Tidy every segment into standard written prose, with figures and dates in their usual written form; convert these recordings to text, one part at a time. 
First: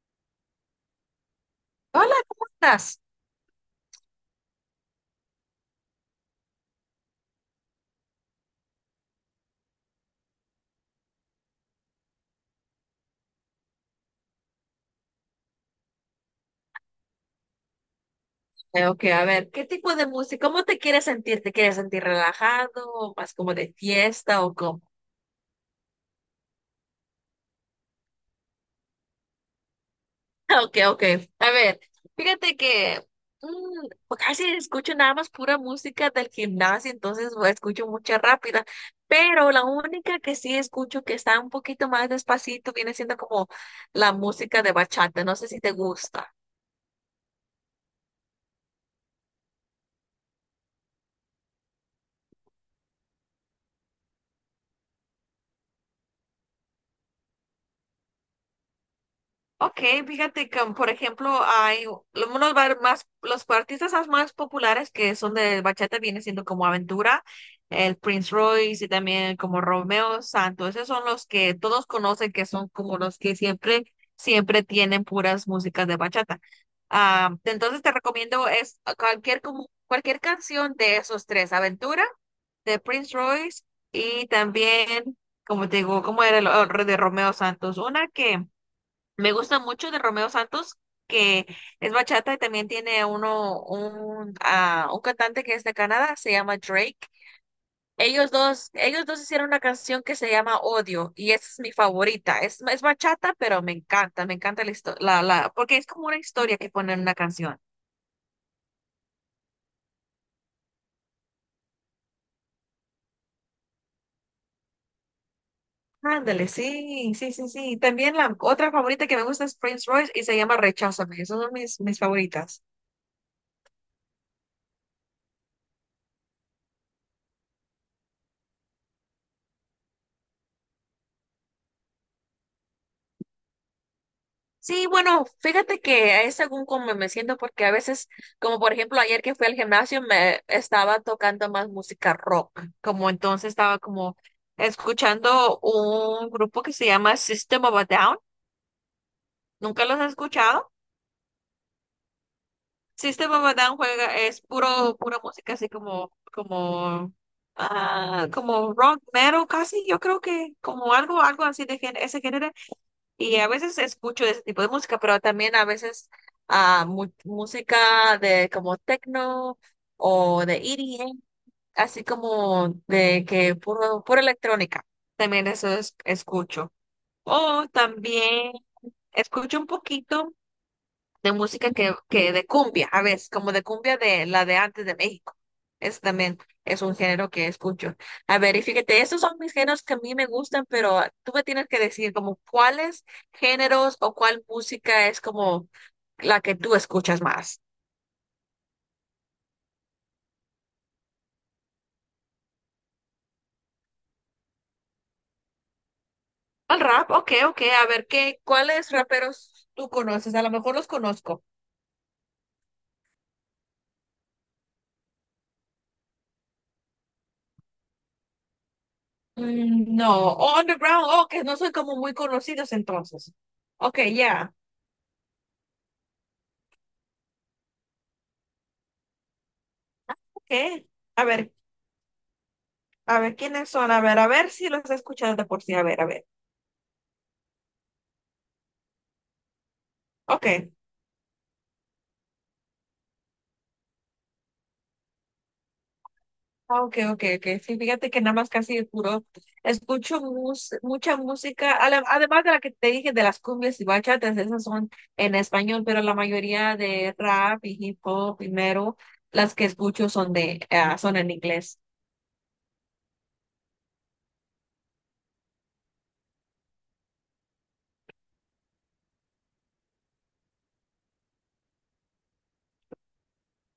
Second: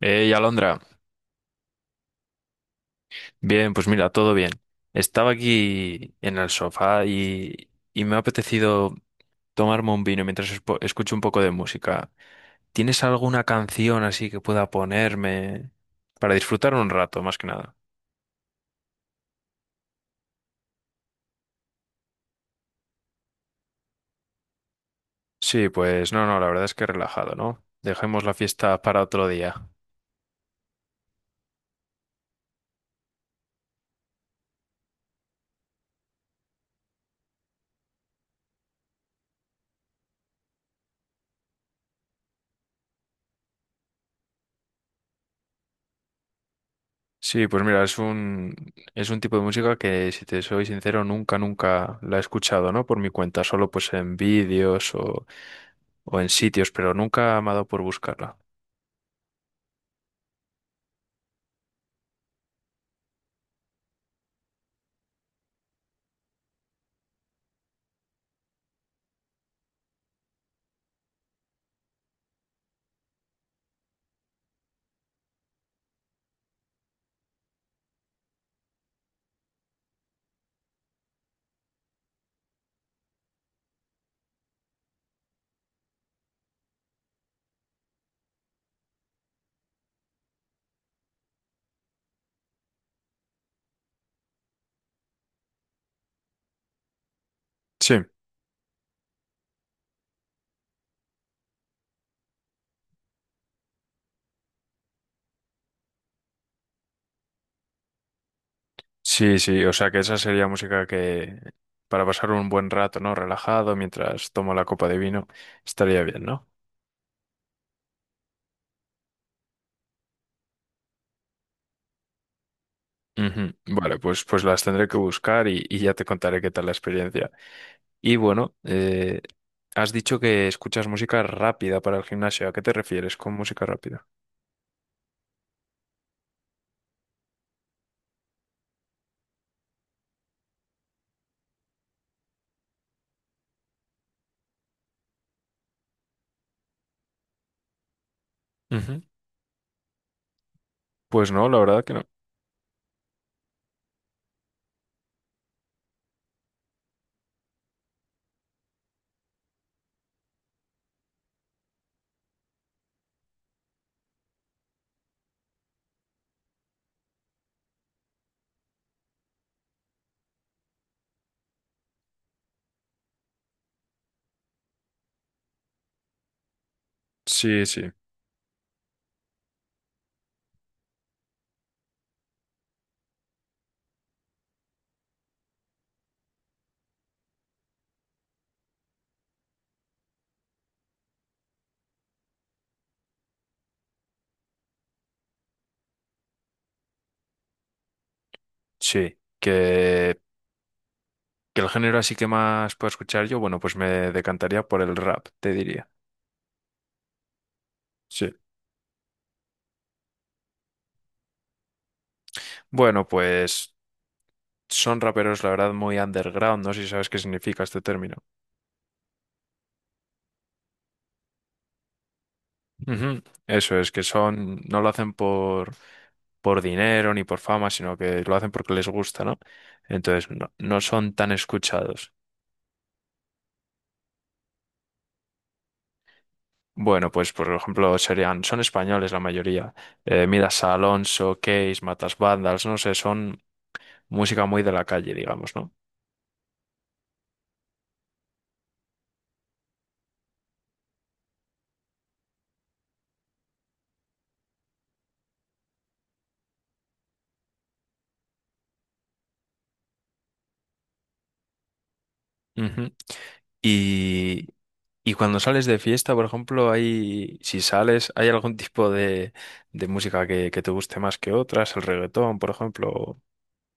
Hey, Alondra. Hola, ¿cómo estás? Bien, pues mira, todo bien. Estaba aquí en el sofá y me ha apetecido tomarme un vino mientras escucho un poco de música. ¿Tienes alguna canción así que pueda ponerme para disfrutar un rato, más que nada? Ok, a ver, ¿qué tipo de música? ¿Cómo te quieres sentir? ¿Te quieres sentir relajado o más como de fiesta o cómo? Sí, pues no, no, la verdad es que relajado, ¿no? Dejemos la fiesta para otro día. Ok, ok. A ver, fíjate que pues casi escucho nada más pura música del gimnasio, entonces pues, escucho mucha rápida, pero la única que sí escucho que está un poquito más despacito viene siendo como la música de bachata. No sé si te gusta. Sí, pues mira, es un tipo de música que, si te soy sincero, nunca, nunca la he escuchado, ¿no? Por mi cuenta, solo pues en vídeos o en sitios, pero nunca me ha dado por buscarla. Ok, fíjate que, por ejemplo, hay más, los más populares que son de bachata vienen siendo como Aventura, el Prince Royce y también como Romeo Santos. Esos son los que todos conocen que son como los que siempre, siempre tienen puras músicas de bachata. Entonces te recomiendo es cualquier, como, cualquier canción de esos tres, Aventura, de Prince Royce y también, como te digo, como era el de Romeo Santos, una que me gusta mucho de Romeo Santos, que es bachata y también tiene uno, un cantante que es de Canadá, se llama Drake. Sí, Ellos dos hicieron una canción que se llama Odio y esa es mi favorita. Es bachata, pero me encanta la histo- la, porque es como una historia que ponen en una canción. sí, sí, o sea que esa sería música que para pasar un buen rato, ¿no? Relajado mientras tomo la copa de vino, estaría bien, ¿no? Ándale, sí, sí, sí, sí. También la otra favorita que me gusta es Prince Royce y se llama Recházame. Esas son mis, mis favoritas. Ujú. Vale, pues, pues las tendré que buscar y ya te contaré qué tal la experiencia. Y bueno, has dicho que escuchas música rápida para el gimnasio. ¿A qué te refieres con música rápida? Sí, bueno, fíjate que es según cómo me siento, porque a veces, como por ejemplo ayer que fui al gimnasio, me estaba tocando más música rock, como entonces estaba como escuchando un grupo que se llama System of a Down. Ujú. ¿Nunca los has escuchado? Pues no, la verdad que no. System of a Down juega, es puro, pura música así como, como, como rock metal casi, yo creo que como algo, algo así ese género. Y a veces escucho ese tipo de música, pero también a veces música de como techno o de EDM, así como de que puro, pura electrónica. Escucho. Sí, O sí, también escucho un poquito de música que de cumbia, a veces, como de cumbia de la de antes de México. Es también es un género que escucho. A ver, y fíjate, estos son mis géneros que a mí me gustan, pero tú me tienes que decir como cuáles géneros o cuál música es como la que tú escuchas más. sí. Que el género así que más puedo escuchar yo, bueno, pues me decantaría por el rap, te diría. El rap, ok, ok. A ver, Sí. ¿qué, cuáles raperos tú conoces? A lo mejor los conozco. Bueno, pues son raperos, la verdad, muy underground. No sé si sabes qué significa este término. No, oh, underground, oh, que no soy como muy conocidos Ujú. entonces. Eso es, Ok, que ya, son, no lo hacen por dinero ni por fama, sino que lo hacen porque les gusta, ¿no? Entonces, no, no ok. son A tan ver, escuchados. a ver, ¿quiénes son? A ver si los he escuchado de por sí. A ver, a ver. Bueno, pues por ejemplo, serían, son españoles la mayoría. Midas Ok. Alonso, Case, Matas Vandals, no sé, son música muy de la calle, digamos, ¿no? Ok, ok, ok. Sí, fíjate que nada más casi de puro. Escucho mucha música, además de la que te dije de las cumbias y bachatas, esas son en español, pero la mayoría de rap y hip hop primero, las que escucho son de, son en inglés. Ujú. Y, y cuando sales de fiesta, por ejemplo, hay, si sales, ¿hay algún tipo de música que te guste más que otras? El reggaetón, por ejemplo.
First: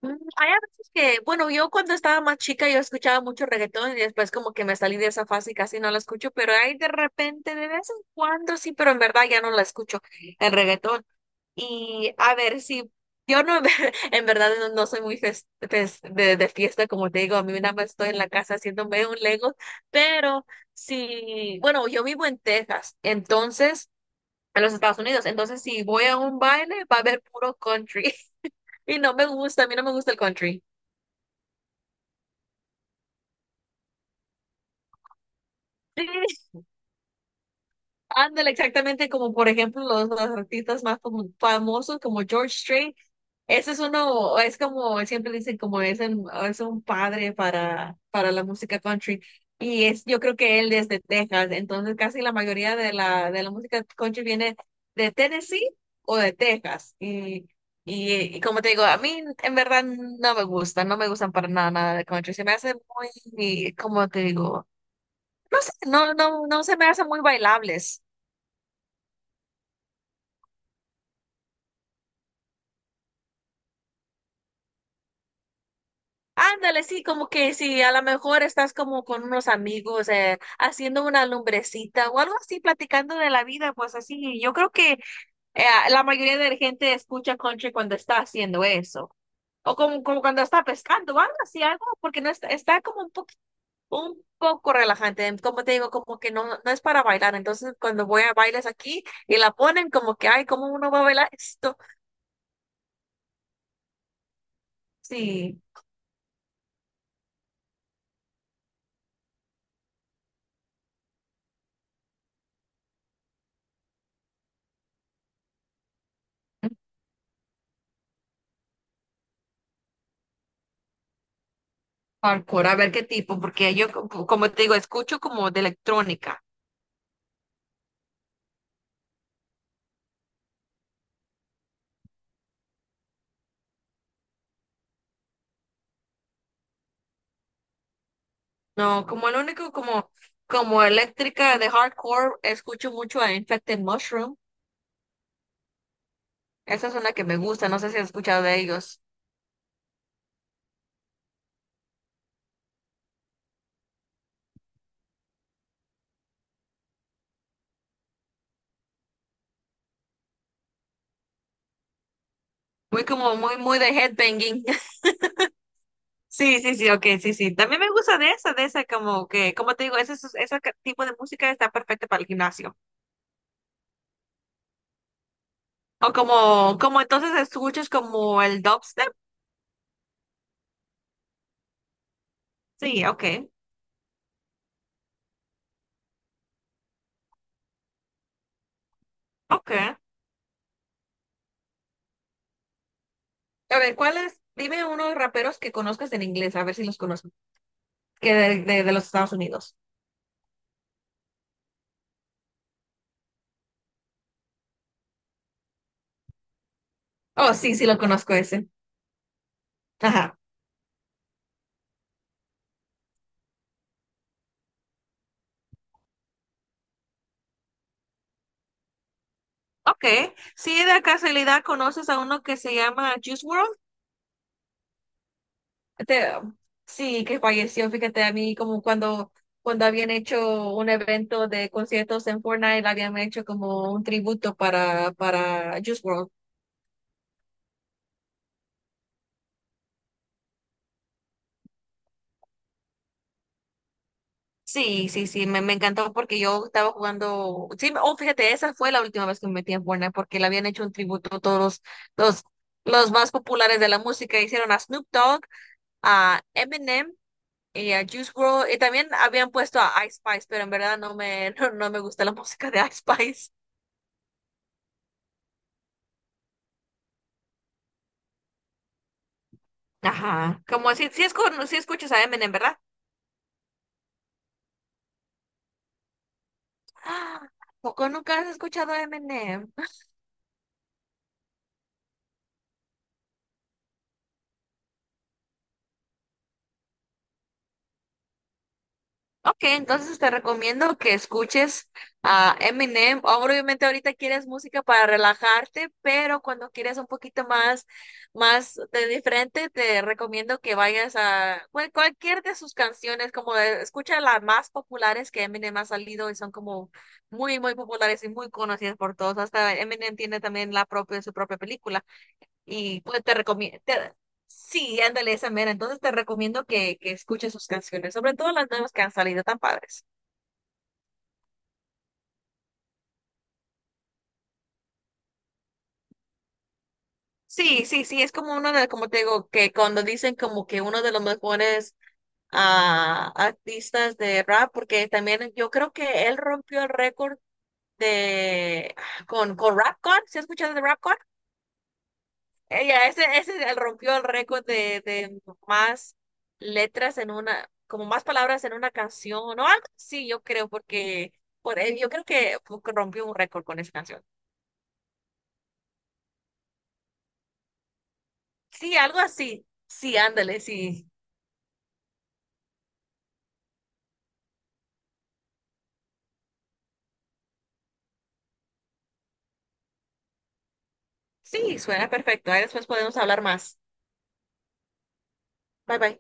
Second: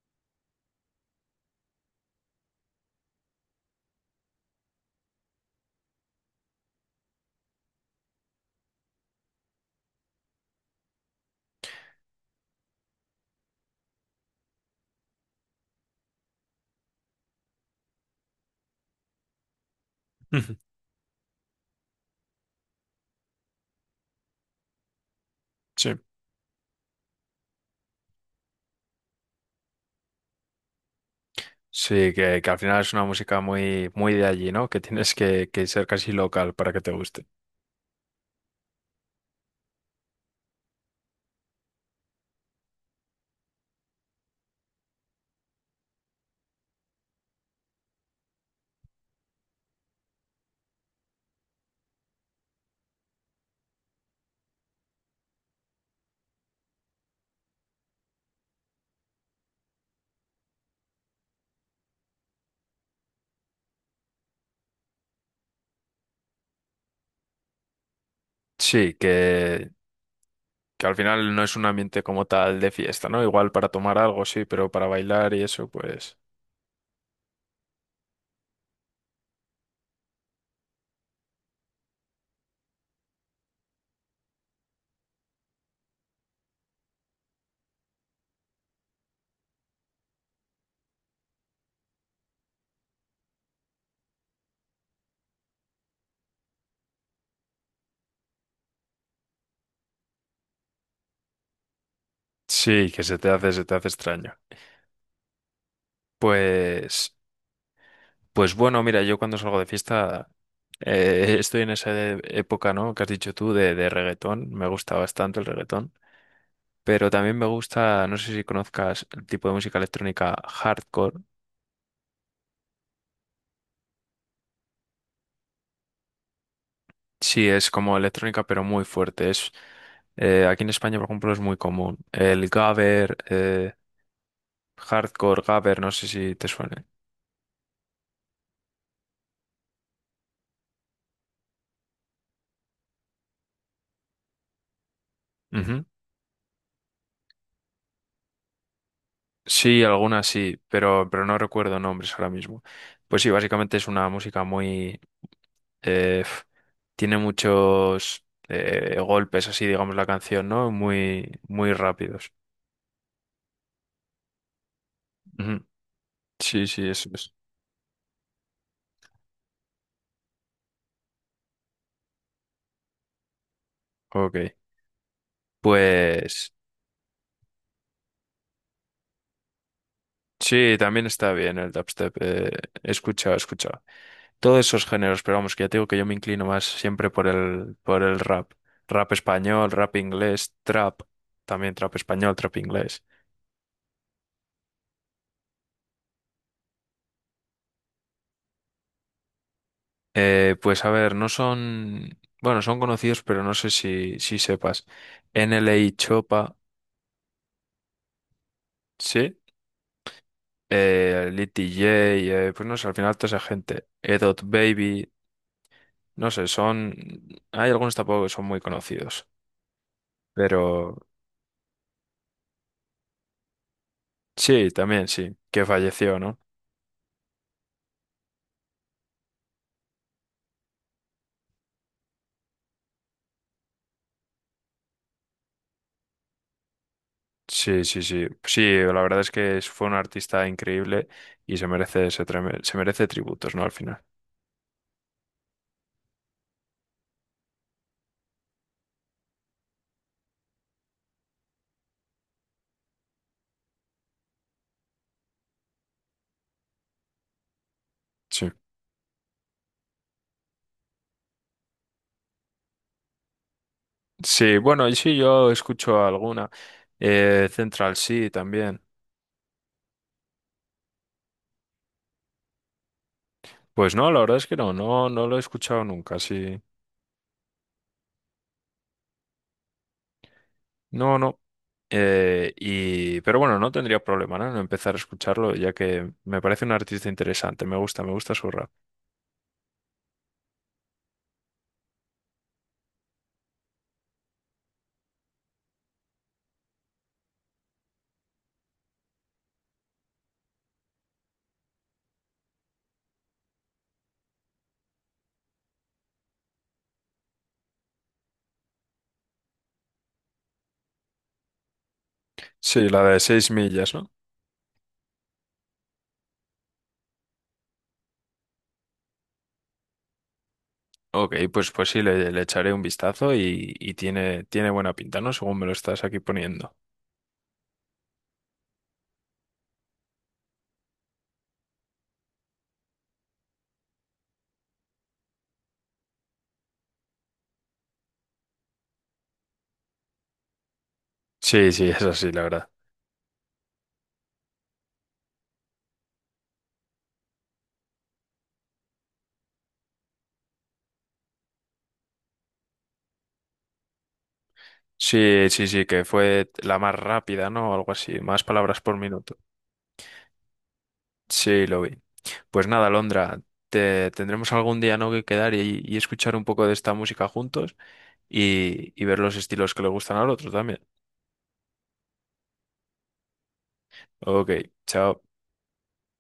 Hay a veces que, bueno, yo cuando estaba más chica yo escuchaba mucho reggaetón y después como que me salí de esa fase y casi no la escucho, pero hay de repente, de vez en cuando sí, pero en verdad ya no la escucho, el reggaetón. Y a ver, si yo no, en verdad no, no soy muy de fiesta, como te digo, a mí nada más estoy en la casa haciéndome un Lego, pero Ujú, sí, bueno, yo vivo en Texas, entonces, en los Estados Unidos, entonces si sí. voy a un baile va a haber puro country y no me gusta, a mí no me gusta el country. Sí, que al final es una música muy, muy de allí, ¿no? Que tienes que ser casi Sí, local para que te guste. ándale, exactamente como por ejemplo los artistas más famosos como George Strait. Ese es uno, es como siempre dicen, es un padre para la música country. Y es, yo creo que él es de Texas, entonces casi la mayoría de de la música country viene de Tennessee o de Texas. Y como te digo, a mí en verdad no me gusta, no me gustan para nada, nada de country. Se me hace muy, como te digo, no sé, no, no, no se me hacen muy bailables. Sí, que al final no es un ambiente como tal de fiesta, ¿no? Igual para tomar algo, sí, pero para bailar y eso, pues Ándale, sí, como que si a lo mejor estás como con unos amigos haciendo una lumbrecita o algo así, platicando de la vida, pues así, yo creo que eh, la mayoría de la gente escucha country cuando está haciendo eso, o como, como cuando está pescando o algo así, algo, porque no está, está como un poco relajante, como te digo, como que no, no es para bailar, entonces cuando voy a bailes aquí y la ponen como que, ay, ¿cómo uno va a bailar esto? sí, que se te hace extraño. Sí. Pues pues bueno, mira, yo cuando salgo de fiesta estoy en esa época, ¿no? Que has dicho tú de reggaetón. Me gusta bastante el reggaetón. Pero también me gusta, no sé si conozcas el tipo de música electrónica hardcore. Hardcore, a ver qué tipo, porque yo, como te digo, escucho como de electrónica. Sí, es como electrónica, pero muy fuerte. Es, aquí en España, por ejemplo, es muy común. El gabber, hardcore gabber, no sé si te suene. No, como el único como, como eléctrica de hardcore, escucho mucho a Infected Mushroom. Ujú. Esa es una que me gusta, no sé si has escuchado de ellos. Sí, algunas sí, pero no recuerdo nombres ahora mismo. Pues sí, básicamente es una música muy… Eh, f- tiene muchos golpes, así digamos la canción, ¿no? Muy, muy rápidos. Muy como, muy, muy de headbanging. Ujú. Sí, Sí, sí, sí, sí, ok, eso es. sí, sí. También me gusta de esa, como que, como te digo, ese, tipo de música está perfecta para el gimnasio. Ok. O Pues como, como entonces escuchas como el dubstep. sí, también está bien el dubstep. He Sí, ok, escuchado, he escuchado. Todos esos géneros, pero vamos, que ya te digo que yo me inclino más siempre por el rap. Rap español, ok. rap A inglés, trap. También trap español, trap inglés. ver, ¿cuáles? Dime unos raperos que conozcas en inglés, a ver si los conozco, que de los Estados Unidos. Pues a ver, no son… Bueno, son conocidos, pero no sé si, si sepas. NLA Chopa, Oh, sí, sí lo conozco ese. ¿sí? Ajá. Lit DJ, pues no sé, al final toda esa gente, Edot Baby, no sé, son… Hay algunos tampoco que son muy conocidos, Ok, si pero de casualidad conoces a uno que se llama Juice World. sí, también sí, que falleció, Te- ¿no? sí, que falleció, fíjate, a mí como cuando, cuando habían hecho un evento de conciertos en Fortnite, habían hecho como un tributo para Juice World. Sí, sí, sí. Sí, la verdad es que fue un artista increíble y se merece, ese se merece tributos, ¿no? Al final. Sí, sí, sí, me encantó porque yo estaba jugando, sí, oh, fíjate, esa fue la última vez que me metí en Fortnite porque le habían hecho un tributo a todos los, los más populares de la música, hicieron a Snoop Dogg, a Eminem y a Juice Sí. WRLD, y también habían puesto a Ice Spice, pero en verdad no me, no, no me gusta la música de Ice Spice. Sí, bueno, y sí, yo escucho alguna. Central sí, también. Ajá. Como si, si, si escuchas a Eminem, ¿verdad? Pues no, la verdad es que no, no, no lo he escuchado nunca, sí. Ah, ¿Poco nunca has escuchado a Eminem? No, no. Pero bueno, no tendría problema, ¿no? en empezar a escucharlo, ya que me parece un artista interesante. Me gusta su rap. Ok, entonces te recomiendo que escuches a Eminem. Obviamente ahorita quieres música para relajarte, pero cuando quieres un poquito más, más de diferente, te recomiendo que vayas a cualquier de sus canciones, como escucha las más populares que Eminem ha salido y son como muy, muy populares y muy conocidas por todos. Hasta Eminem tiene también la propia, su propia película. Sí, Y la de pues te seis recomiendo, millas, ¿no? sí, ándale esa mera. Entonces te recomiendo que escuches sus canciones, sobre todo las nuevas que han salido tan padres. Ok, pues, pues sí, le echaré un vistazo y tiene, tiene buena pinta, ¿no? Según me lo estás aquí poniendo. Sí, sí, sí, es como uno de, como te digo, que cuando dicen como que uno de los mejores artistas de rap, porque también yo creo que él rompió el récord de con Rapcon, ¿se ha escuchado de Rapcon? Sí, sí, es así, la verdad. Ella, ese rompió el récord de más letras en una, como más palabras en una canción, o algo así, yo creo, porque por, yo creo que rompió un récord con esa canción. Sí, sí, sí, que fue la más rápida, ¿no? O algo así, más palabras Sí, por algo minuto. así. Sí, ándale, sí. Sí, lo vi. Pues nada, Londra, te, tendremos algún día, ¿no? que quedar y escuchar un poco de esta música juntos. Y, y ver los estilos que le gustan al otro también. Sí, suena perfecto. Ahí después podemos hablar más. Ok, chao. Bye bye.